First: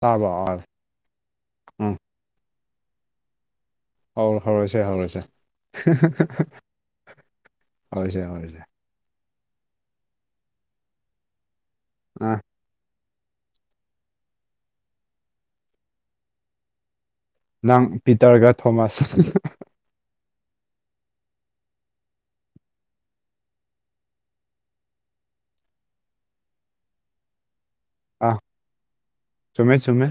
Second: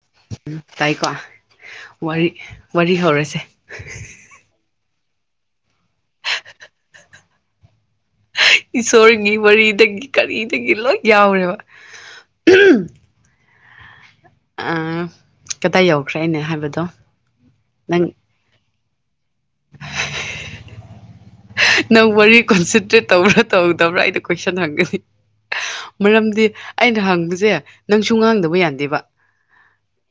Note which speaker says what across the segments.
Speaker 1: ꯇꯥꯕ꯭ꯔꯣ [unintelligible]
Speaker 2: ꯇꯥꯏꯀꯣ ꯋꯥꯔꯤ ꯋꯥꯔꯤ ꯍꯧꯔꯁꯦ
Speaker 1: ꯑꯧ ꯍꯧꯔꯣꯁꯦ ꯍꯧꯔꯣꯁꯦ [unintelligible] ꯍꯧꯔꯁꯦ ꯍꯧꯔꯁꯦ
Speaker 2: ꯏꯁꯣꯔꯒꯤ ꯋꯥꯔꯤꯗꯒꯤ ꯀꯔꯤꯗꯒꯤ ꯂꯣꯏ ꯌꯥꯎꯔꯦꯕ
Speaker 1: ꯑ
Speaker 2: ꯑ ꯀꯗꯥꯏ ꯌꯧꯈ꯭ꯔꯦ ꯑꯩꯅ ꯍꯥꯏꯕꯗꯣ
Speaker 1: ꯅꯪ ꯄꯤꯇꯔꯒ ꯊꯣꯃꯥꯁ
Speaker 2: ꯅꯪ ꯋꯥꯔꯤ ꯀꯣꯟꯁꯤꯟꯇꯔ꯭ꯦꯠ ꯇꯧꯕ꯭ꯔꯥ ꯇꯧꯗꯕ꯭ꯔꯥ ꯑꯩꯩꯗꯤ ꯀꯣꯏꯁꯟ ꯍꯪꯒꯅꯤ ꯃꯔꯝꯗꯤ ꯑꯩꯅ ꯍꯪꯕꯁꯦ ꯅꯪꯁꯨ
Speaker 1: ꯑꯥ
Speaker 2: ꯉꯥꯡꯗꯕ ꯌꯥꯗꯦꯕ
Speaker 1: ꯆꯨꯝꯃꯦ ꯆꯨꯝꯃꯦ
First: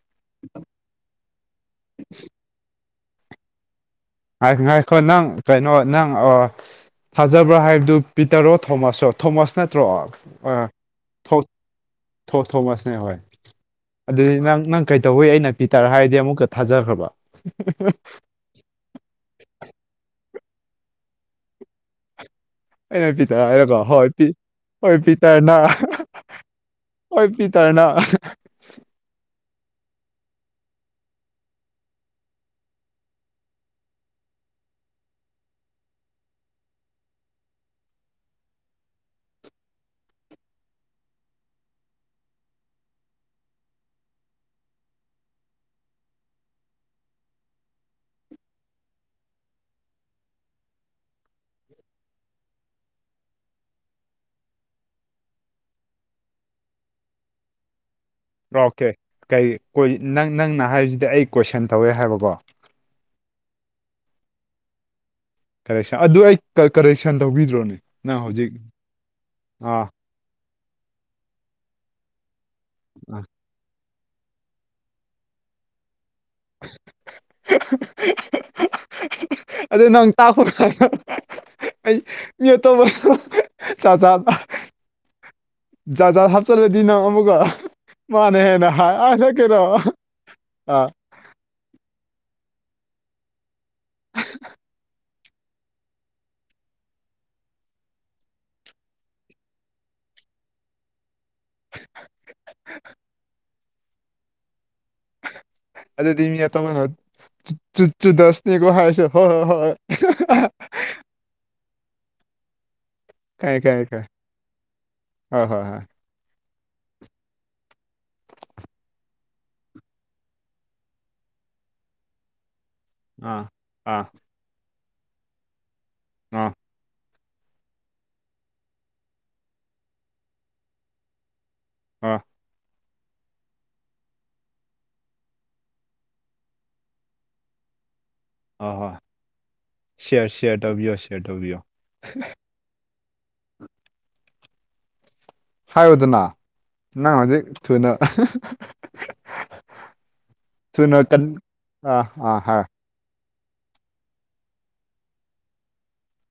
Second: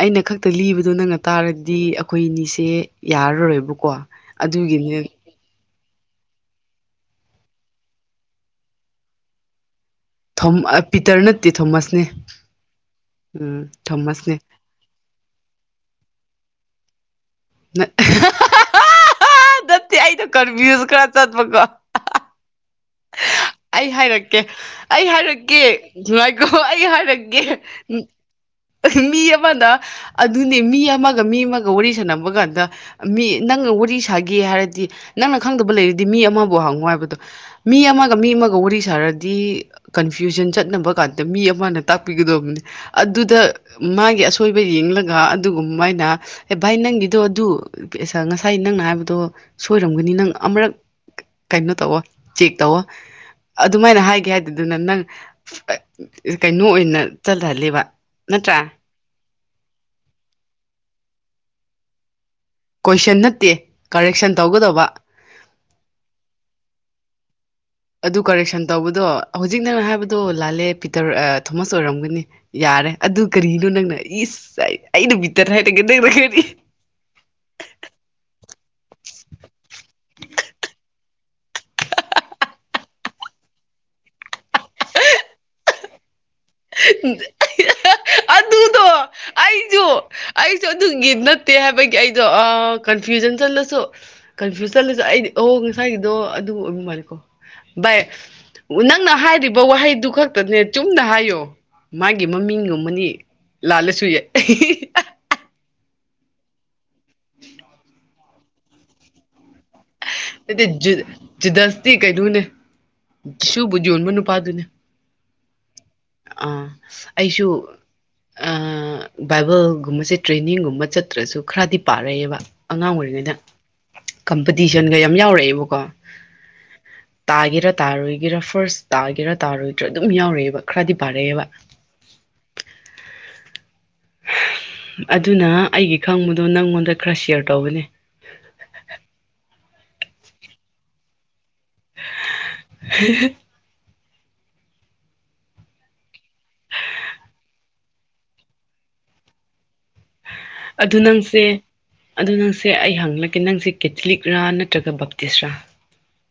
Speaker 2: ꯑꯩꯅ ꯈꯛꯇ ꯂꯤꯕꯗꯣ ꯅꯪꯅ ꯇꯥꯔꯗꯤ ꯑꯩꯈꯣꯏꯅꯤꯁꯦ ꯌꯥꯔꯔꯣꯏꯕꯀꯣ
Speaker 1: ꯍꯥꯏ ꯉꯥꯏꯈꯣ
Speaker 2: ꯑꯗꯨꯒꯤꯅꯦ
Speaker 1: ꯅꯪ ꯀꯩꯅꯣ ꯅꯪ ꯊꯥꯖꯕ꯭ꯔꯥ ꯍꯥꯏꯕꯗꯨ ꯄꯤꯇꯔꯣ ꯊꯣꯃꯁꯔꯣ ꯊꯣꯃꯁ ꯅꯠꯇ꯭ꯔꯣ ꯑ
Speaker 2: ꯊꯣꯝ ꯄꯤꯇꯔ
Speaker 1: ꯊꯣ
Speaker 2: ꯅꯠꯇꯦ ꯊꯣꯃꯁꯅꯦ
Speaker 1: ꯊꯣ ꯊꯣꯃꯁꯅꯦ ꯍꯣꯏ
Speaker 2: ꯎꯝ
Speaker 1: ꯑꯗꯨꯗꯤ
Speaker 2: ꯊꯣꯃꯁꯅꯦ
Speaker 1: ꯅꯪ ꯅꯪ ꯀꯩꯗꯧꯋꯦ ꯑꯩꯅ ꯄꯤꯇꯔ ꯍꯥꯏꯔꯗꯤ ꯑꯃꯨꯛꯀ ꯊꯥꯖꯈ꯭ꯔꯕ
Speaker 2: [unintelligible] ꯑꯩ ꯀꯟꯐ꯭ꯌꯨꯁ ꯈꯔꯥ ꯆꯠꯄꯥꯀꯣ
Speaker 1: ꯑꯩꯅ ꯄꯤꯇꯔ ꯍꯥꯏꯔꯒ
Speaker 2: ꯑꯩ
Speaker 1: ꯍꯣꯏ ꯄꯤ
Speaker 2: ꯍꯥꯏꯔꯛꯀꯦ
Speaker 1: ꯍꯣꯏ
Speaker 2: ꯑꯩ
Speaker 1: ꯄꯤꯇꯔꯅ
Speaker 2: ꯍꯥꯏꯔꯛꯀꯦ ꯉꯥꯏꯈꯣ ꯑꯩ
Speaker 1: ꯍꯣꯏ
Speaker 2: ꯍꯥꯏꯔꯛꯀꯦ
Speaker 1: ꯄꯤꯇꯔꯅ [unintelligible]
Speaker 2: ꯃꯤ ꯑꯃꯗ ꯑꯗꯨꯅꯤ ꯃꯤ ꯑꯃꯒ ꯃꯤ ꯑꯃꯒ ꯋꯥꯔꯤ ꯁꯅꯕ ꯀꯥꯟꯗ ꯃꯤ ꯅꯪꯒ ꯋꯥꯔꯤ ꯁꯥꯒꯦ ꯍꯥꯏꯔꯗꯤ ꯅꯪꯅ ꯈꯪꯗꯕ ꯂꯩꯔꯗꯤ ꯃꯤ ꯑꯃꯕꯨ ꯍꯪꯉꯣ ꯍꯥꯏꯕꯗꯣ ꯃꯤ ꯑꯃꯒ ꯃꯤ ꯑꯃꯒ ꯋꯥꯔꯤ ꯁꯥꯔꯗꯤ ꯀꯟꯐ꯭ꯌꯨꯖꯟ ꯆꯠꯅꯕ ꯀꯥꯟꯗ ꯃꯤ ꯑꯃꯅ ꯇꯥꯛꯄꯤꯒꯗꯕꯅꯤ ꯑꯗꯨꯗ ꯃꯥꯒꯤ ꯑꯁꯣꯏꯕ ꯌꯦꯡꯂꯒ ꯑꯗꯨꯒꯨꯝꯃꯥꯏꯅ ꯑꯦ ꯚꯥꯏ ꯅꯪꯒꯤꯗꯣ ꯑꯗꯨ ꯉꯁꯥꯏ ꯅꯪꯅ ꯍꯥꯏꯕꯗꯣ ꯁꯣꯏꯔꯝꯒꯅꯤ ꯅꯪ ꯑꯃꯨꯔꯛ ꯀꯩꯅꯣ ꯇꯧꯋꫭ ꯆꯦꯛ ꯇꯧꯋꫭ ꯑꯗꯨꯃꯥꯏꯅ ꯍꯥꯏꯒꯦ ꯍꯥꯏꯗꯥꯗꯅ ꯅꯪ ꯀꯩꯅꯣ ꯑꯣꯏꯅ ꯆꯠꯂꯍꯜꯂꯦꯕ
Speaker 1: ꯑꯣꯀꯦ ꯀꯩ ꯀꯣꯏ ꯅꯪ ꯅꯪꯅ ꯍꯥꯏꯕꯁꯤꯗꯤ ꯑꯩ ꯀꯣꯏꯁꯟ ꯇꯧꯋꯦ ꯍꯥꯏꯕꯀꯣ
Speaker 2: ꯀꯣꯏꯁꯟ ꯅꯠꯇꯦ ꯀꯔꯦꯛꯁꯟ ꯇꯧꯒꯗꯧꯕ
Speaker 1: ꯀꯔꯦꯛꯁꯟ ꯑꯗꯨ ꯑꯩ ꯀꯔꯦꯛꯁꯟ ꯇꯧꯕꯤꯗ꯭ꯔꯣꯅꯦ
Speaker 2: ꯑꯗꯨ
Speaker 1: ꯅꯪ ꯍꯧꯖꯤꯛ
Speaker 2: ꯀꯔꯦꯛꯁꯟ ꯇꯧꯕꯗꯣ ꯍꯧꯖꯤꯛ ꯅꯪꯅ
Speaker 1: ꯑꯥ
Speaker 2: ꯍꯥꯏꯕꯗꯣ ꯂꯥꯜꯂꯦ ꯄꯤꯇꯔ ꯊꯣꯃꯁ ꯑꯣꯏꯔꯝꯒꯅꯤ ꯌꯥꯔꯦ ꯑꯗꯨ
Speaker 1: ꯑꯥ
Speaker 2: ꯀꯔꯤꯅꯣ ꯅꯪꯅ ꯏꯁ ꯑꯩꯩꯅ ꯕꯤꯇꯔ ꯍꯥꯏꯔꯒ ꯅꯪꯅ ꯀꯔꯤ
Speaker 1: ꯑꯗꯨ ꯅꯪ [unintelligible] [unintelligible] ꯅꯪ ꯑꯃꯨꯛꯀ
Speaker 2: [unintelligible]
Speaker 1: ꯃꯥꯅ ꯍꯦꯟꯅ
Speaker 2: ꯑꯗꯨꯗꯣ
Speaker 1: ꯍꯥꯏ ꯑꯥ ꯅꯪ ꯀꯩꯅꯣ
Speaker 2: ꯑꯩꯁꯨ ꯑꯩꯁꯨ
Speaker 1: ꯑꯥ
Speaker 2: ꯑꯗꯨꯒꯤ ꯇꯦ ꯍꯥꯏꯕꯒꯤ ꯑꯩꯗꯣ ꯀꯟꯐ꯭ꯌꯨꯖꯟ ꯆꯠꯂꯁꯨ ꯀꯟꯐ꯭ꯌꯨꯁ ꯆꯠꯂꯁꯨ ꯑꯩꯗꯤ ꯑꯣ ꯉꯁꯥꯏꯒꯤꯗꯣ ꯑꯗꯨ ꯑꯣꯏꯕ ꯃꯥꯜꯂꯦꯀꯣ ꯚꯥꯏ ꯅꯪꯅ ꯍꯥꯏꯔꯤꯕ ꯋꯥꯍꯩꯗꯨ ꯈꯛꯇꯅꯦ ꯆꯨꯝꯅ ꯍꯥꯏꯌꯣ ꯃꯥꯒꯤ ꯃꯃꯤꯡꯒꯨꯝꯕꯅꯤ ꯂꯥꯜꯂꯁꯨ ꯌꯥꯏ
Speaker 1: ꯑꯗ ꯊꯃꯤꯌꯥ ꯇꯃꯅ ꯆꯨ ꯆꯨꯗꯁ ꯅꯤꯒꯣ ꯍꯁꯨ ꯍ ꯍꯣꯏ ꯍꯣꯏ [unintelligible] [inaudible]
Speaker 2: ꯖꯤꯗꯁꯇꯤ ꯀꯩꯅꯣꯅꯦ
Speaker 1: ꯈꯪꯉꯦ
Speaker 2: ꯁꯕꯨ
Speaker 1: ꯈꯪꯉꯦ ꯈꯪꯉꯦ
Speaker 2: ꯌꯣꯟꯕ ꯅꯨꯄꯥꯗꯨꯅꯦ
Speaker 1: ꯍꯣꯏ ꯍꯣꯏ ꯍꯣꯏ [unintelligible] [inaudible]
Speaker 2: ꯑ ꯑꯩꯁꯨ ꯕꯥꯏꯕꯜꯒꯨꯝꯕꯁꯦ ꯇ꯭ꯔꯦꯅꯤꯡꯒꯨꯝꯕ ꯆꯠꯇ꯭ꯔꯁꯨ ꯈꯔꯗꯤ ꯄꯥꯔꯛꯑꯕ ꯑꯉꯥꯡ ꯑꯣꯏꯔꯤꯉꯩꯗ
Speaker 1: ꯑꯥ ꯑꯥ
Speaker 2: ꯀꯝꯄꯤꯇꯤꯁꯟꯒ ꯌꯥꯝ ꯌꯥꯎꯔꯛꯑꯦꯕꯀꯣ
Speaker 1: ꯎꯝ [unintelligible] [inaudible]
Speaker 2: ꯇꯥꯒꯦꯔꯥ ꯇꯥꯔꯣꯏꯒꯦꯔꯥ ꯐꯥꯔꯁ ꯇꯥꯒꯦꯔꯥ ꯇꯥꯔꯣꯏꯗꯔꯥ ꯑꯗꯨꯝ ꯌꯥꯎꯔꯛꯑꯦꯕ ꯈꯔꯗꯤ ꯄꯥꯔꯛꯑꯦꯕ
Speaker 1: ꯑꯥ [unintelligible] [inaudible]
Speaker 2: [unintelligible] [inaudible] ꯑꯗꯨꯅ ꯑꯩꯒꯤ ꯈꯪꯕꯗꯣ ꯅꯪꯉꯣꯟꯗ ꯈꯔ ꯁꯤꯌꯔ ꯇꯧꯕꯅꯦ
Speaker 1: ꯑ ꯍꯣꯏ ꯁꯤꯌꯔ ꯁꯤꯦꯌꯔ ꯇꯧꯕꯤꯌꯣ ꯁꯤꯌꯔ ꯇꯧꯕꯤꯌꯣ
Speaker 2: ꯍ ꯍ [unintelligible] [inaudible]
Speaker 1: ꯍꯥꯏꯌꯨꯗꯅ ꯅꯪ ꯍꯧꯖꯤꯛ ꯊꯨꯅ
Speaker 2: ꯑꯗꯨ
Speaker 1: ꯊꯨꯅ ꯀꯟ
Speaker 2: ꯅꯪꯁꯦ
Speaker 1: ꯑꯥ
Speaker 2: ꯑꯗꯨ
Speaker 1: ꯑꯥ ꯍꯥꯏ
Speaker 2: ꯅꯪꯁꯦ ꯑꯩ ꯍꯪꯂꯛꯒꯦ ꯅꯪꯁꯦ ꯀꯦꯊꯂꯤꯛꯔꯥ ꯅꯠꯇ꯭ꯔꯒ ꯕꯞꯇꯤꯁꯔꯥ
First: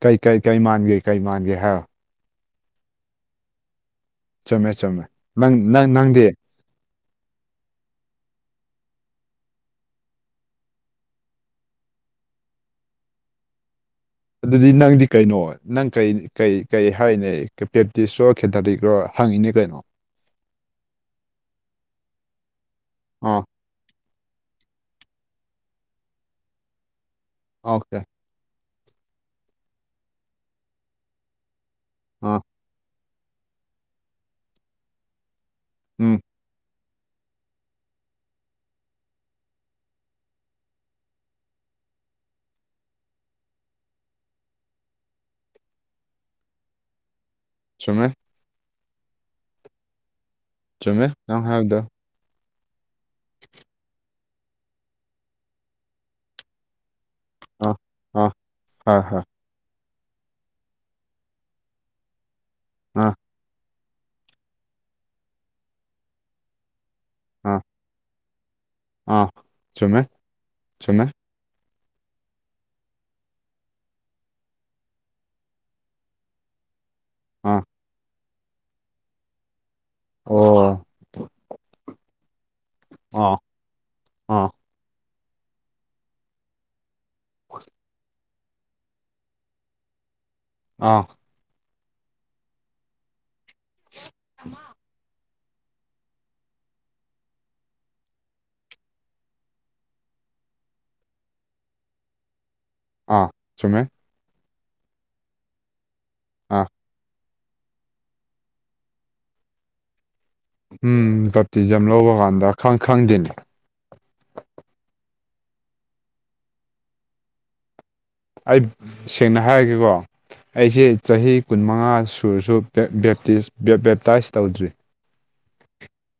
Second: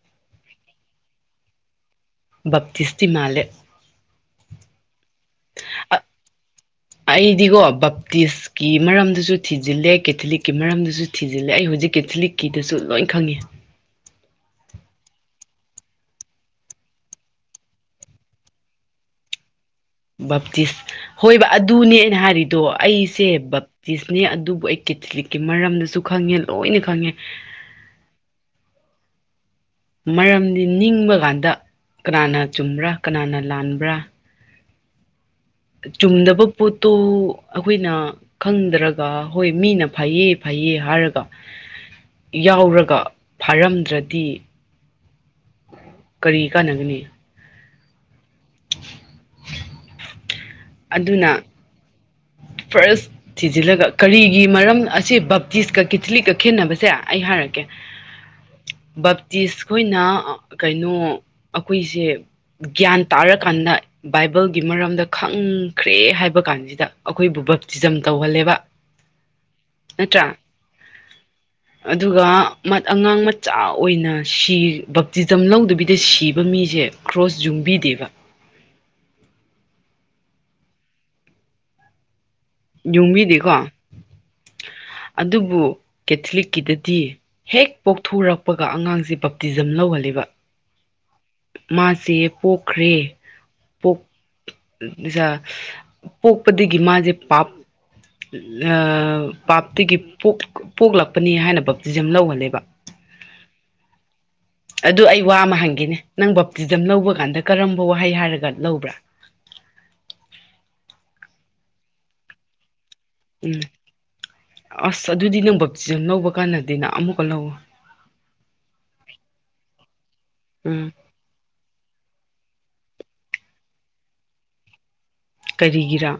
Speaker 1: ꯀꯩ ꯀꯩ ꯀꯔꯤ ꯃꯥꯟꯒꯦ ꯀꯩ ꯃꯥꯟꯒꯦ ꯍꯥꯏ
Speaker 2: ꯕꯞꯇꯤꯁꯇꯤ ꯃꯥꯂꯦ
Speaker 1: ꯆꯨꯝꯃꯦ ꯆꯨꯝꯃꯦ ꯅꯪ ꯅꯪ ꯅꯪꯗꯤ
Speaker 2: ꯑꯩꯗꯤꯒꯣ ꯕꯞꯇꯤꯁꯀꯤ ꯃꯔꯝꯗꯁꯨ ꯊꯤꯖꯤꯜꯂꯦ ꯀꯦꯊꯂꯤꯛꯀꯤ ꯃꯔꯝꯗꯁꯨ ꯊꯤꯖꯤꯜꯂꯦ ꯑꯩ ꯍꯧꯖꯤꯛ ꯀꯦꯊꯂꯤꯛꯀꯤꯗꯁꯨ ꯂꯣꯏ ꯈꯪꯉꯦ
Speaker 1: ꯑꯗꯨꯗꯤ ꯅꯪꯗꯤ ꯀꯩꯅꯣ ꯅꯪ ꯀꯩ ꯀꯩ ꯀꯩ ꯍꯥꯏꯅꯦ ꯄꯦꯞꯇꯤꯁꯔꯣ ꯈꯦꯊꯔꯤꯛ꯭ꯔꯣ ꯍꯪꯉꯤꯅꯦ ꯀꯩꯅꯣ
Speaker 2: ꯕꯥꯞꯇꯤꯁ ꯍꯣꯏꯕ ꯑꯗꯨꯅꯦ ꯑꯩꯅ ꯍꯥꯏꯔꯤꯗꯣ ꯑꯩꯁꯦ
Speaker 1: ꯑꯥ
Speaker 2: ꯆꯤꯁꯅꯦ ꯑꯗꯨꯕꯨ ꯑꯩ ꯀꯦꯊꯂꯤꯛꯀꯤ ꯃꯔꯝꯗꯁꯨ ꯈꯪꯉꯦ ꯂꯣꯏꯅ ꯈꯪꯉꯦ
Speaker 1: ꯑꯣꯀꯦ
Speaker 2: ꯃꯔꯝꯗꯤ ꯅꯤꯡꯕ ꯀꯥꯟꯗ ꯀꯅꯥꯅ
Speaker 1: ꯑꯥ
Speaker 2: ꯆꯨꯝꯕ꯭ꯔꯥ ꯀꯅꯥꯅ ꯂꯥꯟꯕ꯭ꯔꯥ
Speaker 1: ꯎꯝ
Speaker 2: ꯆꯨꯝꯗꯕ ꯄꯣꯠꯇꯣ ꯑꯩꯈꯣꯏꯅ ꯈꯪꯗ꯭ꯔꯒ ꯍꯣꯏ ꯃꯤꯅ ꯐꯩꯌꯦ ꯐꯩꯌꯦ ꯍꯥꯏꯔꯒ ꯌꯥꯎꯔꯒ ꯐꯥꯔꯝꯗ꯭ꯔꯗꯤ ꯀꯔꯤ ꯀꯥꯟꯅꯒꯅꯤ
Speaker 1: ꯆꯨꯝꯃꯦ
Speaker 2: ꯊ
Speaker 1: ꯆꯨꯝꯃꯦ
Speaker 2: ꯑꯗꯨꯅ
Speaker 1: ꯅꯪ ꯍꯥꯏꯕꯗꯣ
Speaker 2: ꯐꯥꯔꯁ ꯊꯤꯖꯤꯜꯂꯒ ꯀꯔꯤꯒꯤ ꯃꯔꯝ ꯁꯤ ꯕꯞꯇꯤꯁꯀ ꯀꯤꯊꯂꯤꯛꯀ ꯈꯦꯠꯅꯕꯁꯦ ꯑꯩ ꯍꯥꯏꯔꯛꯀꯦ
Speaker 1: ꯑꯥ ꯑꯥ ꯍꯣꯏ ꯍꯣꯏ
Speaker 2: ꯕꯞꯇꯤꯁ ꯑꯩꯈꯣꯏꯅ ꯀꯩꯅꯣ ꯑꯩꯈꯣꯏꯁꯦ ꯒ꯭ꯌꯥꯟ
Speaker 1: ꯑꯥ
Speaker 2: ꯇꯥꯔꯀꯥꯟꯗ ꯕꯥꯏꯕꯜꯒꯤ ꯃꯔꯝꯗ ꯈꯪꯈ꯭ꯔꯦ ꯍꯥꯏꯕ ꯀꯥꯟꯁꯤꯗ ꯑꯩꯈꯣꯏꯕꯨ
Speaker 1: ꯑꯥ
Speaker 2: ꯕꯛ ꯇꯤꯖꯝ ꯇꯧꯍꯜꯂꯦꯕ
Speaker 1: ꯑꯥ ꯆꯨꯝꯃꯦ
Speaker 2: ꯅꯠꯇ꯭ꯔꯥ
Speaker 1: ꯆꯨꯝꯃꯦ
Speaker 2: ꯑꯗꯨꯒ ꯑꯉꯥꯡ ꯃꯆꯥ ꯑꯣꯏꯅ ꯁꯤ ꯕꯞꯇꯤꯖꯝ ꯂꯧꯗꯕꯤꯗ ꯁꯤꯕ ꯃꯤꯁꯦ ꯀ꯭ꯔꯣꯁ
Speaker 1: ꯑꯥ
Speaker 2: ꯌꯨꯡꯕꯤꯗꯦꯕ
Speaker 1: ꯑꯣ ꯑꯥ
Speaker 2: ꯌꯨꯝꯕꯤꯗꯤꯀꯣ
Speaker 1: ꯑꯥ
Speaker 2: ꯑꯗꯨꯕꯨ ꯀꯦꯊꯂꯤꯛꯀꯤꯗꯗꯤ ꯍꯦꯛ ꯄꯣꯛꯊꯣꯔꯛꯄ ꯀꯄꯒ ꯑꯉꯥꯡꯁꯦ ꯕꯞꯇꯤꯖꯝ ꯂꯧꯍꯜꯂꯤꯕ
Speaker 1: ꯑ
Speaker 2: ꯃꯥꯁꯦ ꯄꯣꯛꯈ꯭ꯔꯦ ꯄꯣꯛꯖ ꯄꯣꯛꯄꯗꯒꯤ ꯃꯥꯁꯦ ꯄꯞ ꯄꯥꯞꯇꯒꯤ ꯄꯣꯛꯂꯛꯄꯅꯤ ꯍꯥꯏꯅ ꯕꯞꯇꯤꯖꯝ ꯂꯧꯍꯜꯂꯦꯕ
Speaker 1: ꯑꯥ ꯆꯨꯝꯃꯦ
Speaker 2: ꯑꯗꯨ ꯑꯩ ꯋꯥ ꯑꯃ ꯍꯪꯒꯦꯅꯦ ꯅꯪ
Speaker 1: ꯑꯥ
Speaker 2: ꯕꯥꯞꯇꯤꯖꯝ ꯂꯧꯕ ꯀꯥꯟꯗ ꯀꯔꯝꯕ ꯋꯥꯍꯩ ꯍꯥꯏꯔꯒ ꯂꯧꯕ꯭ꯔꯥ
Speaker 1: ꯎꯝ ꯀꯞꯇꯤꯖꯝ ꯂꯧꯕ ꯀꯥꯟꯗ ꯈꯪ ꯈꯪꯗꯦꯅꯤ
Speaker 2: ꯎꯝ ꯑꯁ ꯑꯗꯨꯗꯤ ꯅꯪꯕꯞ ꯆ ꯂꯧꯕ ꯀꯥꯟꯗꯗꯤꯅ ꯑꯃꯨꯛꯀ ꯂꯧꯋ
Speaker 1: ꯑꯩ ꯁꯦꯡꯅ ꯍꯥꯏꯔꯒꯦꯀꯣ ꯑꯩꯁꯦ
Speaker 2: ꯎꯝ
Speaker 1: ꯆꯍꯤ ꯀꯨꯟꯃꯉꯥ ꯁꯨꯔꯁꯨ ꯕꯦꯞꯇꯥꯏꯁ ꯇꯧꯗ꯭ꯔꯤ
Speaker 2: ꯀꯔꯤꯒꯤꯔ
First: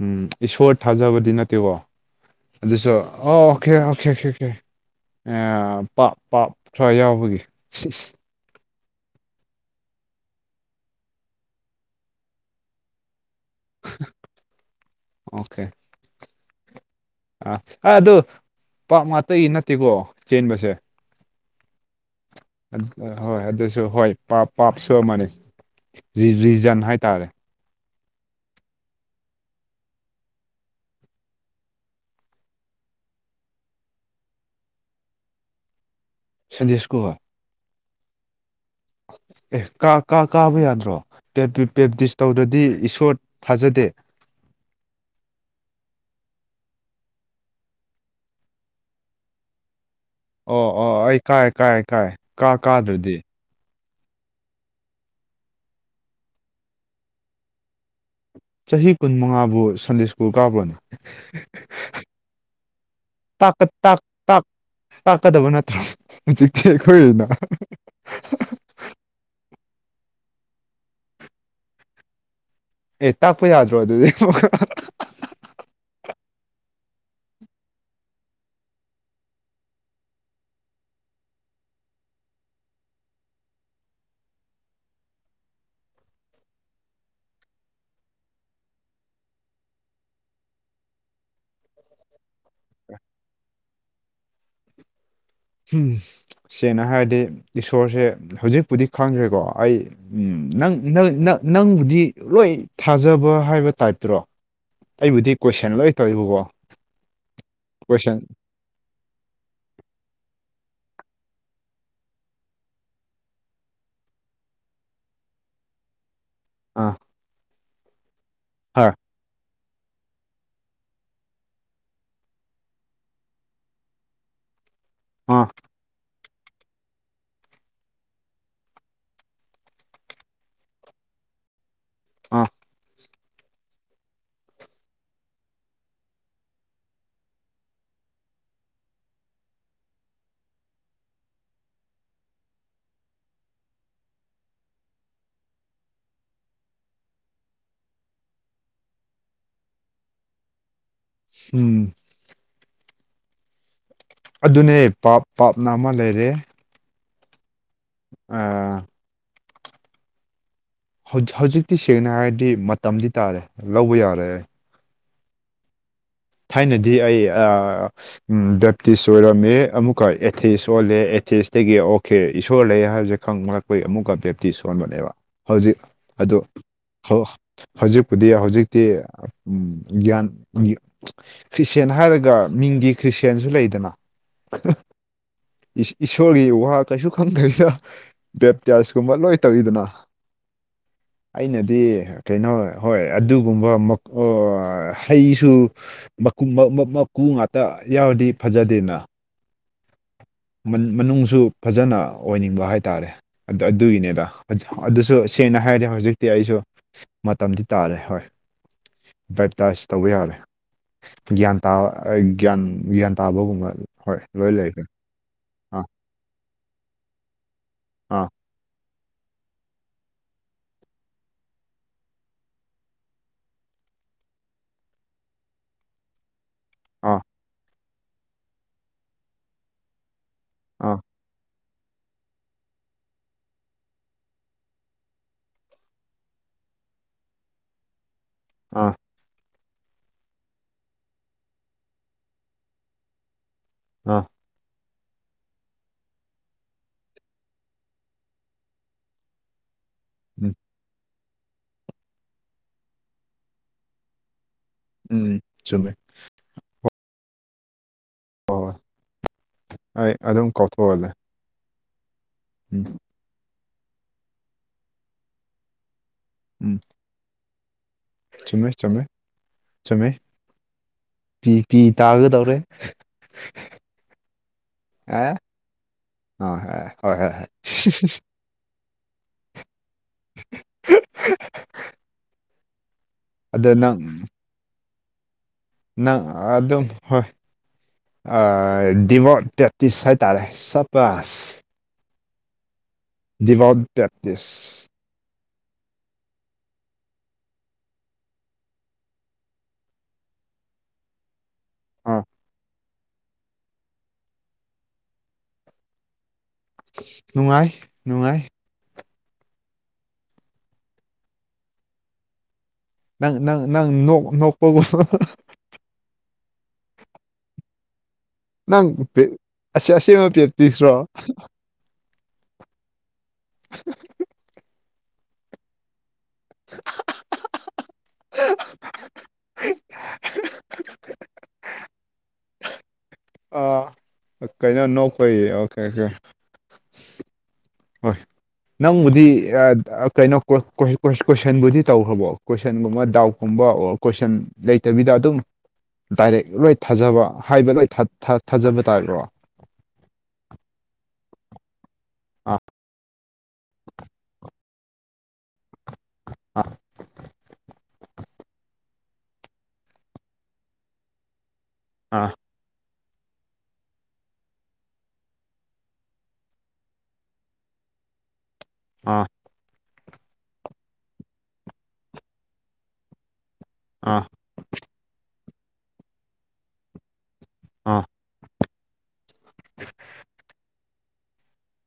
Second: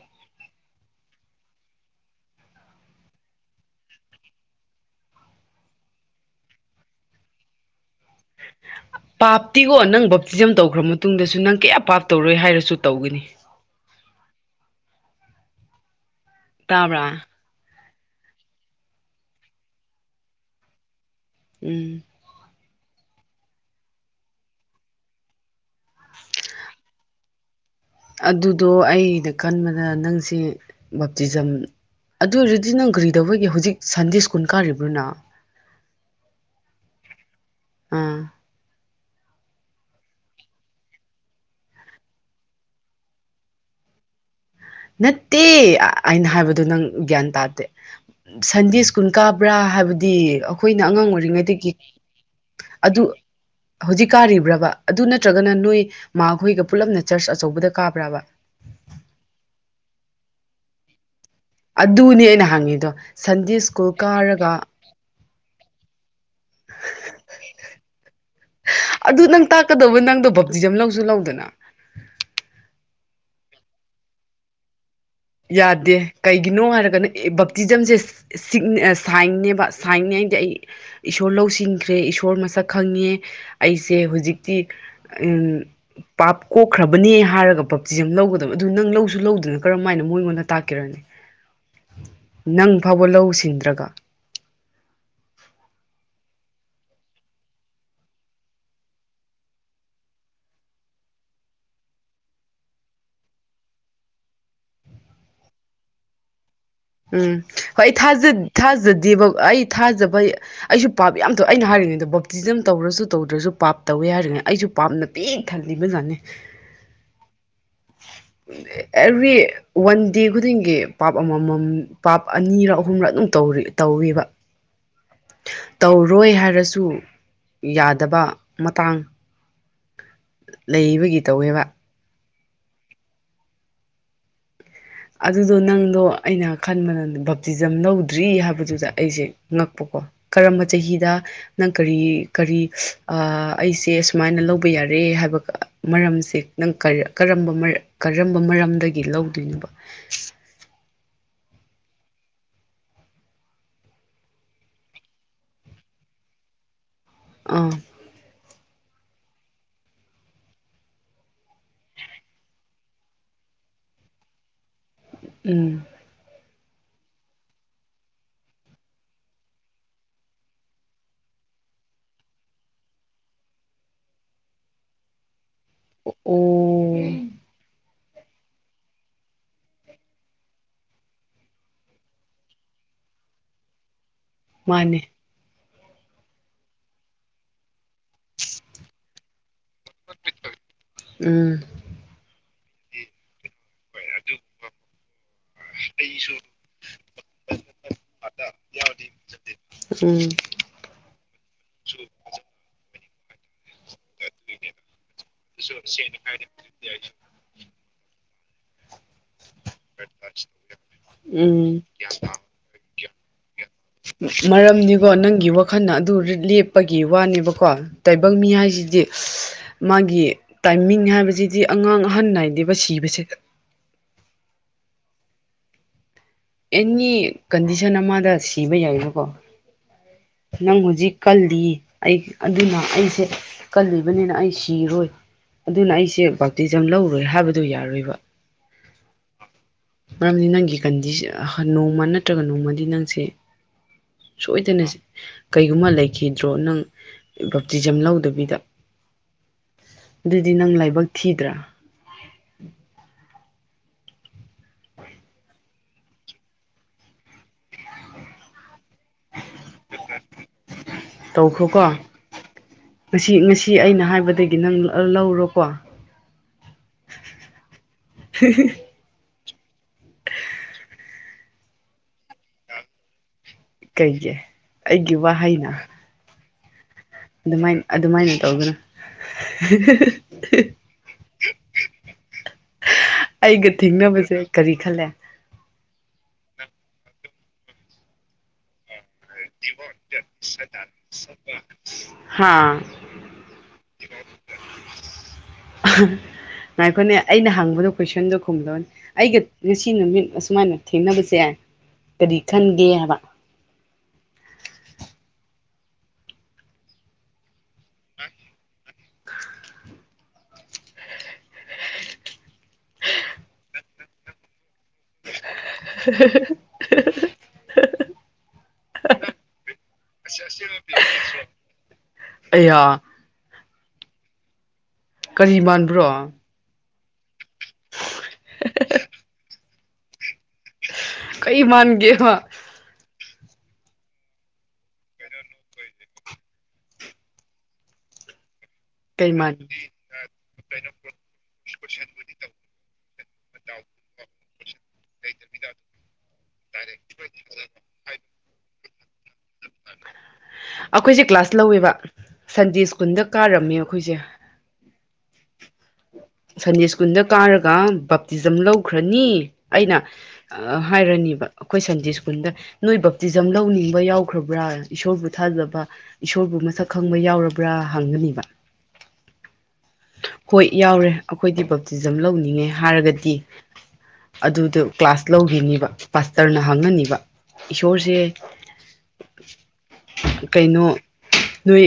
Speaker 1: ꯎꯝ ꯏꯁꯣꯔ ꯊꯥꯖꯕꯗꯤ ꯅꯠꯇꯦꯀꯣ ꯑꯗꯨꯁꯨ ꯑꯣ ꯑꯣꯀꯦ ꯑꯣꯀꯦ ꯄꯥꯞ ꯄꯥꯞ ꯊꯔ ꯌꯥꯎꯕꯒꯤ ꯁꯤ
Speaker 2: ꯄꯥꯞꯇꯤꯀꯣ ꯅꯪ ꯕꯞꯇꯤꯖꯝ ꯇꯧꯈ꯭ꯔ ꯃꯇꯨꯡꯗꯁꯨ ꯅꯪ ꯀꯌꯥ ꯄꯥꯞꯇꯧꯔꯣꯏ ꯍꯥꯏꯔꯁꯨ ꯇꯧꯒꯅꯤ
Speaker 1: ꯑꯣꯀꯦ
Speaker 2: ꯇꯥꯕ꯭ꯔꯥ
Speaker 1: ꯑꯥ ꯑꯗꯨ ꯄꯥꯥꯛ ꯉꯥꯛꯇꯒꯤ ꯅꯠꯇꯦꯀꯣ ꯆꯦꯟꯕꯁꯦ
Speaker 2: ꯎꯝ
Speaker 1: ꯍꯣꯏ ꯑꯗꯨꯁꯨ ꯍꯣꯏ ꯄ ꯄꯥꯞꯁꯨ ꯑꯃꯅꯤ ꯔꯤꯖꯟ ꯍꯥꯏꯇꯥꯔꯦ
Speaker 2: ꯑꯗꯨꯗꯣ ꯑꯩꯅ ꯈꯟꯕꯗ ꯅꯪꯁ ꯕꯞꯇꯤꯖꯝ ꯑꯗꯨ ꯑꯣꯏꯔꯗꯤ ꯅꯪ ꯀꯔꯤꯗꯧꯕꯒꯤ ꯍꯧꯖꯤꯛ ꯁꯟꯗꯦ ꯁ꯭ ꯀꯨꯟ ꯀꯥꯔꯤꯕ꯭ꯔꯣꯅ
Speaker 1: ꯁꯟꯗꯦ ꯁꯀꯨꯜ
Speaker 2: ꯎꯝ
Speaker 1: ꯑꯦ ꯀꯥ ꯀꯥ ꯀꯥꯕ ꯌꯥꯗ꯭ꯔꯣ ꯄ꯭ꯔꯦꯞꯇꯤꯁ ꯇꯧꯗꯗꯤ ꯏꯁꯣꯔ ꯊꯥꯖꯗꯦ
Speaker 2: ꯅꯠꯇꯦ ꯑꯩꯅ ꯍꯥꯏꯕꯗꯨ ꯅꯪ ꯒ꯭ꯌꯥꯟ ꯇꯥꯗꯦ ꯁꯟꯗꯦ ꯁ꯭ꯀꯨꯟ ꯀꯥꯕ꯭ꯔꯥ ꯍꯥꯏꯕꯗꯤ ꯗꯤ
Speaker 1: ꯑꯣ
Speaker 2: ꯑꯩꯈꯣꯏꯅ
Speaker 1: ꯑꯣ
Speaker 2: ꯑꯉꯥꯡ
Speaker 1: ꯑꯩ ꯀꯥꯏ
Speaker 2: ꯑꯣꯏꯔꯤꯉꯩꯗꯒꯤ
Speaker 1: ꯀꯥꯏ ꯀꯥꯏ ꯀꯥ
Speaker 2: ꯑꯗꯨ
Speaker 1: ꯀꯥꯗ꯭ꯔꯗꯤ
Speaker 2: ꯍꯧꯖꯤꯛ ꯀꯥꯔꯤꯕ꯭ꯔꯕ ꯑꯗꯨ ꯅꯠꯇ꯭ꯔꯒꯅ ꯅꯣꯏ ꯃꯥꯈꯣꯏꯒ ꯄꯨꯜꯂꯞꯅ ꯆꯔꯆ ꯑꯆꯧꯕꯗ ꯀꯥꯕ꯭ꯔꯕ
Speaker 1: ꯆꯍꯤ ꯀꯨꯟ ꯃꯉꯥꯕꯨ ꯁꯟꯗꯦ ꯁ꯭ꯀꯨꯜ ꯀꯥꯞꯄ꯭ꯔꯅ
Speaker 2: ꯑꯗꯨꯅꯦ ꯑꯩꯅ ꯍꯪꯉꯤꯗꯣ ꯁꯟꯗꯦ
Speaker 1: ꯇꯥꯛꯀ
Speaker 2: ꯁ꯭ꯀꯨꯜ
Speaker 1: ꯇꯥꯛ ꯇꯥꯛ
Speaker 2: ꯀꯥꯔꯒ
Speaker 1: ꯇꯥꯛꯀꯗꯕ ꯅꯠꯇ꯭ꯔꯣ ꯍꯧꯖꯤꯛꯇꯀꯤ ꯑꯩꯈꯣꯏ ꯑꯣꯏꯅ
Speaker 2: ꯑꯗꯨ ꯅꯪ ꯇꯥꯛꯀꯗꯧꯕ ꯅꯪꯗꯣ ꯕꯞꯇꯤꯖꯝ ꯂꯧꯁꯨ ꯂꯧꯗꯅ
Speaker 1: ꯑꯦ ꯇꯥꯛꯄ ꯌꯥꯗ꯭ꯔꯣ ꯑꯗꯨꯗꯤ
Speaker 2: ꯌꯥꯗꯦ ꯀꯩꯒꯤꯅꯣ ꯍꯥꯏꯔꯒꯅ ꯑꯦ ꯕꯞꯇꯤꯖꯝꯁꯦ ꯁꯥꯏꯅꯦꯕ ꯁꯥꯏꯟꯉꯩꯗꯤ ꯑꯩ ꯏꯁꯣꯔ ꯂꯧꯁꯤꯟꯈ꯭ꯔꯦ ꯏꯁꯣꯔ ꯃꯁꯛ ꯈꯪꯉꯦ ꯑꯩꯁꯦ ꯍꯧꯖꯤꯛꯇꯤ ꯎ ꯄꯥꯞ ꯀꯣꯛꯈ꯭ꯔꯕꯅꯦ ꯍꯥꯏꯔꯒ ꯄꯞꯇꯤꯁꯦ ꯌꯥꯝ ꯂꯧꯒꯗꯕ ꯑꯗꯨ ꯅꯪ ꯂꯧꯁꯨ ꯂꯧꯗꯅꯔ ꯀꯃꯥꯏꯅ ꯃꯣꯏꯉꯣꯟꯗ ꯇꯥꯛꯀꯔꯅꯤ ꯅꯪ ꯐꯥꯎꯕ ꯂꯧ ꯁꯤꯡꯗ꯭ꯔꯒ
Speaker 1: ꯎꯝ ꯁꯦꯡꯅ ꯍꯥꯏꯔꯗꯤ ꯏꯁꯣꯔꯁꯦ ꯍꯧꯖꯤꯛꯄꯨꯗꯤ ꯈꯪꯈ꯭ꯔꯦꯀꯣ ꯑꯩ ꯎꯝ ꯅꯪꯪ ꯅꯪꯕꯨꯗꯤ ꯂꯣꯏ ꯊꯥꯖꯕ ꯍꯥꯏꯕ ꯇꯥꯏꯞꯇꯔꯣ ꯑꯩꯕꯨꯗꯤ ꯀꯣꯏꯁꯟ ꯂꯣꯏ ꯇꯧꯔꯤꯕꯀꯣ
Speaker 2: ꯎꯝ ꯍꯣꯏ ꯑꯩꯥꯖ ꯊꯥꯖꯗꯦꯕ ꯑꯩ ꯊꯥꯖꯕ ꯑꯩꯁꯨ ꯄꯥꯞ ꯌꯥꯝꯗꯣ ꯑꯩꯅ ꯍꯥꯏꯔꯤꯉꯩꯗ ꯕꯨꯞꯇꯤꯖꯝ ꯇꯧꯔꯁꯨ ꯇꯧꯗ꯭ꯔꯁꯨ ꯄꯥꯞ ꯇꯧꯋꯦ ꯍꯥꯏꯔꯤꯉꯩ ꯑꯩꯁꯨ ꯄꯥꯞꯅ ꯄ ꯊꯜꯂꯤꯃꯖꯥꯦ
Speaker 1: ꯑꯥ ꯍꯣꯏ
Speaker 2: ꯑꯦꯚ꯭ꯔꯤ ꯋꯥꯟ ꯗꯦ ꯈꯨꯗꯤꯡꯒꯤ ꯄꯥꯞ ꯑꯃꯃꯝ ꯄ ꯑꯅꯤꯔ ꯑꯍꯨꯝꯔ ꯑꯗꯨꯝ ꯇꯧ ꯇꯧꯔꯤꯕ
Speaker 1: ꯑ
Speaker 2: ꯇꯧꯔꯣꯏ ꯍꯥꯏꯔꯁꯨ ꯌꯥꯗꯕ ꯃꯇꯥꯡ ꯂꯩꯕꯒꯤ ꯇꯧꯋꯦꯕ
Speaker 1: ꯑꯥ
Speaker 2: ꯑꯗꯨꯗꯣ ꯅꯪꯗꯣ ꯑꯩꯅ ꯈꯟꯕ ꯅ ꯕꯥꯞꯇꯤꯖꯝ ꯂꯧꯗ꯭ꯔꯤ ꯍꯥꯏꯕꯗꯨꯗ ꯑꯩꯁꯦ ꯉꯛꯄꯀꯣ ꯀꯔꯝꯕ ꯆꯍꯤꯗ ꯅꯪ ꯀꯔꯤ ꯀꯔꯤ ꯑꯩꯁꯦ ꯁꯨꯃꯥꯏꯅ ꯂꯧꯕ ꯌꯥꯔꯦ ꯍꯥꯏꯕ ꯃꯔꯝꯁꯦ ꯅꯪ ꯀꯝꯕ ꯀꯔꯝꯕ ꯃꯔꯝꯗꯒꯤ ꯂꯧꯗꯣꯏꯅꯣꯕ [inaudible]
Speaker 1: ꯎꯝ ꯑꯗꯨꯅꯦ ꯄꯥꯞ ꯄꯥꯞꯅ ꯑꯃ ꯂꯩꯔꯦ
Speaker 2: ꯑꯥ
Speaker 1: ꯑꯥ ꯍꯧ ꯍꯧꯖꯤꯛꯇꯤ ꯁꯦꯡꯅ ꯍꯥꯏꯔꯗꯤ ꯃꯇꯝꯗꯤ ꯇꯥꯔꯦ ꯂꯧꯕ ꯌꯥꯔꯦ
Speaker 2: ꯎꯝ
Speaker 1: ꯊꯥꯏꯅꯗꯤ ꯑꯩ ꯑꯥ ꯎꯝ ꯕꯦꯞꯇꯤꯁ ꯑꯣꯏꯔꯝꯃꯦ ꯑꯃꯨꯛꯀꯥ ꯑꯦꯊꯤꯁ ꯑꯣꯜꯂꯦ ꯑꯦꯊꯤꯁꯇꯒꯤ ꯑꯣꯀꯦ ꯏꯁꯣꯔ ꯂꯩ ꯍꯥꯏꯕꯁꯦ ꯈꯪꯕꯅ ꯈꯣꯏ ꯑꯃꯨꯛꯀ ꯕꯦꯞꯇꯤꯁ ꯁꯣꯟꯕꯅꯦꯕ ꯍꯧꯖꯤꯛ
Speaker 2: ꯑꯣ
Speaker 1: ꯑꯗꯨ ꯍꯧ ꯍꯧꯖꯤꯛꯄꯨꯗꯤ ꯍꯧꯖꯤꯛꯇꯤ ꯎꯝ ꯒꯤꯌꯥꯟ ꯈ꯭ꯔꯤꯁꯇꯦꯟ ꯍꯥꯏꯔꯒ ꯃꯤꯡꯒꯤ ꯈ꯭ꯔꯤꯁꯇꯦꯟꯁꯨ ꯂꯩꯗꯅ
Speaker 2: ꯃꯥꯅꯦ
Speaker 1: ꯏꯁꯣꯔꯒꯤ ꯋꯥ ꯀꯩꯁꯨ ꯈꯪꯗꯔꯤꯗ ꯕꯦꯞꯇꯤꯌꯥꯁꯀꯨꯝꯕ ꯂꯣꯏ ꯇꯧꯋꯤꯗꯥꯅ
Speaker 2: ꯎꯝ
Speaker 1: ꯑꯩꯅꯗꯤ ꯀꯩꯅꯣ ꯍꯣꯏ ꯑꯗꯨꯒꯨꯝꯕ ꯑꯃꯥ ꯀꯣ ꯍꯩꯁꯨ ꯃꯀꯨ ꯃꯥ ꯃꯥ ꯃꯀꯨ ꯉꯥꯛꯇ ꯌꯥꯎꯔꯗꯤ ꯐꯖꯗꯦꯅ
Speaker 2: ꯎꯝ
Speaker 1: ꯃꯅꯨꯡꯁꯨ ꯐꯖꯅ ꯑꯣꯏꯅꯤꯡꯕ ꯍꯥꯏꯇꯥꯔꯦ ꯑꯗꯨꯒꯤꯅꯦꯗ ꯑꯗꯨꯁꯨ ꯇꯦꯟꯅ ꯍꯥꯏꯔꯗꯤ ꯍꯧꯖꯤꯛꯇꯤ ꯑꯩꯁꯨ ꯃꯇꯝꯗꯤ ꯇꯥꯔꯦ ꯍꯣꯏ ꯕꯦꯞꯇꯥꯏꯖ ꯇꯧꯕ ꯌꯥꯔꯦ ꯒ꯭ꯌꯥꯟ ꯇꯥ
Speaker 2: ꯎꯝ
Speaker 1: ꯒ꯭ꯌꯥꯟ ꯒ꯭ꯌꯥꯟ ꯇꯥꯕꯒꯨꯝꯕ ꯍꯣꯏ ꯂꯣꯏ ꯂꯩꯈꯔꯦ
Speaker 2: ꯕꯣ ꯅꯪꯒꯤ ꯋꯥꯈꯜꯅ ꯑꯗꯨ ꯂꯦꯞꯄꯒꯤ ꯋꯥꯅꯦꯕꯀꯣ
Speaker 1: ꯑꯥ
Speaker 2: ꯇꯥꯏꯕꯪ ꯃꯤ ꯍꯥꯏꯁꯤꯗꯤ ꯃꯥꯒꯤ ꯇꯥꯏꯃꯤꯡ ꯍꯥꯏꯕꯁꯤꯗꯤ ꯑꯉꯥꯡ ꯑꯍꯟ ꯅꯥꯏꯗꯦꯕ ꯁꯤꯕꯁꯦꯗ ꯑꯦꯅꯤ
Speaker 1: ꯑꯥ
Speaker 2: ꯀꯟꯗꯤꯁꯟ ꯑꯃꯗ ꯁꯤꯕ ꯌꯥꯏꯕꯀꯣ ꯅꯪ
Speaker 1: ꯑꯥ
Speaker 2: ꯍꯧꯖꯤꯛ ꯀꯜꯂꯤ ꯑꯩ ꯑꯗꯨꯅ ꯑꯩꯁꯦ ꯀꯜꯂꯤꯕꯅꯤꯅ ꯑꯩ ꯁꯤꯔꯣꯏ ꯑꯗꯨꯅ ꯑꯩꯁꯦ ꯕꯛꯇꯤꯖꯝ ꯂꯧꯔꯣꯏ ꯍꯥꯏꯕꯗꯣ ꯌꯥꯔꯣꯏꯕ
Speaker 1: ꯑꯥ
Speaker 2: ꯃꯔꯝꯗꯤ ꯅꯪꯒꯤ ꯀꯟꯗꯤ ꯅꯣꯡꯃ ꯅꯠꯇ꯭ꯔꯒ ꯅꯣꯡꯃꯗꯤ ꯅꯪꯁꯦ
Speaker 1: ꯑꯥ
Speaker 2: ꯁꯣꯏꯗꯅꯁꯤ ꯀꯩꯒꯨꯝꯕ ꯂꯩꯈꯤꯗ꯭ꯔꯣ ꯅꯪ ꯕꯞꯇꯤꯖꯝ ꯂꯧꯗꯕꯤꯗ ꯑꯗꯨꯗꯤ
Speaker 1: ꯎꯝ
Speaker 2: ꯅꯪ ꯂꯥꯏꯕꯛ ꯊꯤꯗ꯭ꯔꯥ
Speaker 1: ꯎꯝ ꯆꯨꯝꯃꯦ ꯍꯣꯏ ꯍꯣꯏ ꯍꯣꯏ ꯑꯗꯨꯝ ꯀꯥꯎꯊꯣꯛꯍꯜꯂꯦ
Speaker 2: ꯇꯧꯈ꯭ꯔꯣꯀꯣ
Speaker 1: ꯎꯝ
Speaker 2: ꯉꯁꯤ ꯉꯁꯤ ꯑꯩꯅ ꯍꯥꯏꯕꯗꯒꯤ ꯅꯪ ꯂꯧꯔꯣꯀꯣ
Speaker 1: ꯎꯝ ꯆꯨꯝꯃꯦ ꯆꯨꯝꯃꯦ ꯆꯨꯝꯃꯦ ꯄꯤ ꯄꯤ ꯇꯥꯒꯗꯧꯔꯦ
Speaker 2: ꯀꯩꯒꯤ ꯑꯩꯒꯤ
Speaker 1: ꯑꯦ
Speaker 2: ꯋꯥꯍꯩꯅ
Speaker 1: ꯍꯣꯏ ꯍꯣꯏ ꯍꯣꯏ ꯍꯣꯏ
Speaker 2: ꯑꯗꯨꯃꯥꯏ ꯑꯗꯨꯃꯥꯏꯅ ꯇꯧꯒꯅꯨ [unintelligible]
Speaker 1: ꯑꯗꯣ
Speaker 2: ꯑꯩꯒ
Speaker 1: ꯅꯪ
Speaker 2: ꯊꯦꯡꯅꯕꯁꯦ ꯀꯔꯤ ꯈꯜꯂꯦ
Speaker 1: ꯅꯪ ꯑꯗꯨꯝ ꯍꯣꯏ ꯑꯥ ꯗꯤꯕꯣꯠ ꯗꯦꯇꯤꯁ ꯍꯥꯏꯇꯥꯔꯦ ꯁꯕꯥꯁ
Speaker 2: ꯍꯥꯥ
Speaker 1: ꯗꯤꯚꯥꯎꯠ ꯄ꯭ꯔꯦꯞꯇꯤꯁ
Speaker 2: ꯉꯥꯏꯈꯣꯅꯦ ꯑꯩꯅ ꯍꯪꯕꯗꯣ ꯀꯣꯏꯁꯟꯗꯣ ꯈꯨꯝꯂꯣꯅꯦ ꯑꯩꯒ ꯉꯁꯤ ꯅꯨꯃꯤꯠ ꯑꯁꯨꯃꯥꯏꯅ ꯊꯦꯡꯅꯕꯁꯦ
Speaker 1: ꯑꯥ
Speaker 2: ꯀꯔꯤ ꯈꯟꯒꯦ ꯍꯥꯏꯕ
Speaker 1: ꯅꯨꯡꯉꯥꯏ ꯅꯨꯡꯉꯥꯏ ꯅꯪ ꯅꯪ ꯅꯣꯛ ꯅꯣꯛꯄꯕꯣ
Speaker 2: [unintelligible]
Speaker 1: ꯅꯪ ꯑꯁꯦꯡꯕ ꯄꯦꯞꯇꯤꯁꯔꯣ
Speaker 2: ꯑꯌꯥ
Speaker 1: [unintelligible]
Speaker 2: ꯀꯔꯤ ꯃꯥꯟꯕ꯭ꯔꯣ
Speaker 1: [unintelligible]
Speaker 2: [unintelligible] ꯀꯩ ꯃꯥꯟꯒꯦꯕ
Speaker 1: ꯑ ꯀꯩꯅꯣ ꯅꯣꯛꯄꯩ ꯑꯣꯀꯦ ꯑꯣꯀꯦ ꯍꯣꯏ ꯅꯪꯕꯨꯗꯤ
Speaker 2: ꯀꯩ
Speaker 1: ꯑ
Speaker 2: ꯃꯥꯟꯒꯦ
Speaker 1: ꯀꯩꯅꯣ ꯀꯣꯏ ꯀꯣꯏ ꯀꯣꯏꯁꯟꯕꯨꯗꯤ ꯇꯧꯈ꯭ꯔꯕꯣ ꯀꯣꯏꯁꯟꯒꯨꯝꯕ ꯗꯥꯎꯠꯀꯨꯝꯕ ꯑꯣꯔ ꯀꯣꯏꯁꯟ ꯂꯩꯇꯕꯤꯗ ꯑꯗꯨꯝ ꯗꯥꯏꯔꯦꯛ ꯂꯣꯏ ꯊꯥꯖꯕ ꯍꯥꯏꯕ ꯂꯣꯏ ꯊꯥꯊꯥꯖꯕ ꯇꯥꯏꯕ꯭ꯔꯣ
Speaker 2: ꯑꯩꯈꯣꯏꯁꯦ ꯀ꯭ꯂꯥꯁ ꯂꯧꯋꯦꯕ
Speaker 1: ꯑꯥ
Speaker 2: ꯁꯟꯗꯦ ꯁ꯭ꯀꯨꯜꯗ ꯀꯥꯔꯝꯃꯦ ꯑꯩꯈꯣꯏꯁꯦ
Speaker 1: ꯑꯥ
Speaker 2: ꯁꯟꯗꯦ ꯁꯀꯨꯟꯗ ꯀꯥꯔꯒ ꯕ ꯇꯤꯖꯝ ꯂꯧꯈ꯭ꯔꯅꯤ ꯑꯩꯅ ꯍꯥꯏꯔꯅꯤꯕ ꯑꯩꯈꯣꯏ ꯁꯟꯗꯦ
Speaker 1: ꯑꯥ
Speaker 2: ꯁ꯭ꯀꯨꯜꯗ ꯅꯣꯏ ꯕꯞꯇꯤꯖꯝ ꯂꯧꯅꯤꯡꯕ ꯌꯥꯎꯈ꯭ꯔꯕ꯭ꯔꯥ ꯏꯁꯣꯔꯕꯨ ꯊꯥꯖꯕ ꯏꯁꯣꯔꯕꯨ ꯃꯁꯛ ꯈꯪꯕ ꯌꯥꯎꯔꯕ꯭ꯔꯥ ꯍꯪꯒꯅꯤꯕ
Speaker 1: ꯑꯥ
Speaker 2: ꯍꯣꯏ ꯌꯥꯎꯔꯦ ꯑꯩꯈꯣꯏꯗꯤ ꯕꯞꯇꯤꯖꯝ ꯂꯧꯅꯤꯡꯉꯦ ꯍꯥꯏꯔꯒꯗꯤ
Speaker 1: ꯑꯥ
Speaker 2: ꯑꯗꯨꯗ ꯀ꯭ꯂꯥꯁ ꯂꯧꯈꯤꯅꯤꯕ ꯄꯥꯁꯇꯔꯅ ꯍꯪꯉꯅꯤꯕ
Speaker 1: ꯑꯥ
Speaker 2: ꯏꯁꯣꯔꯁꯦ ꯀꯩꯅꯣ ꯅꯣꯏ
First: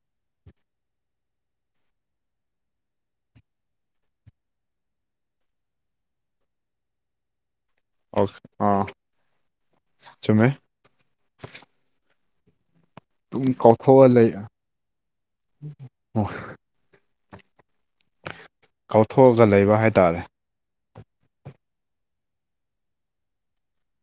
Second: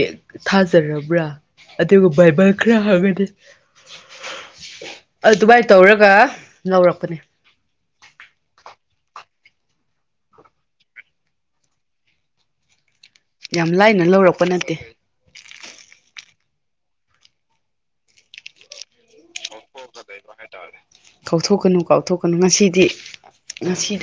Speaker 2: ꯊꯥꯖꯔꯕ꯭ꯔꯥ ꯑꯗꯨꯒ ꯕꯥꯏꯕꯜ ꯈꯔ ꯍꯪꯒꯅꯤ ꯑꯗꯨꯃꯥꯏꯅ ꯇꯧꯔꯒ ꯂꯧꯔꯛꯄꯅꯦ
Speaker 1: ꯑꯣ ꯑꯥ ꯆꯨꯝꯃꯦ ꯑꯗꯨꯝ
Speaker 2: ꯌꯥꯝ ꯂꯥꯏꯅ
Speaker 1: ꯀꯥꯎꯊꯣꯛꯑ ꯂꯩ
Speaker 2: ꯂꯧꯔꯛꯄ ꯅꯠꯇꯦ
Speaker 1: ꯀꯥꯎꯊꯣꯛꯑꯒ ꯂꯩꯕ ꯍꯥꯏꯇꯥꯔꯦ
Speaker 2: [unintelligible] ꯀꯥꯎꯊꯣꯛꯀꯅꯨ ꯀꯥꯎꯊꯣꯛꯀꯅꯨ ꯉꯁꯤꯗꯤ ꯉꯁꯤꯗ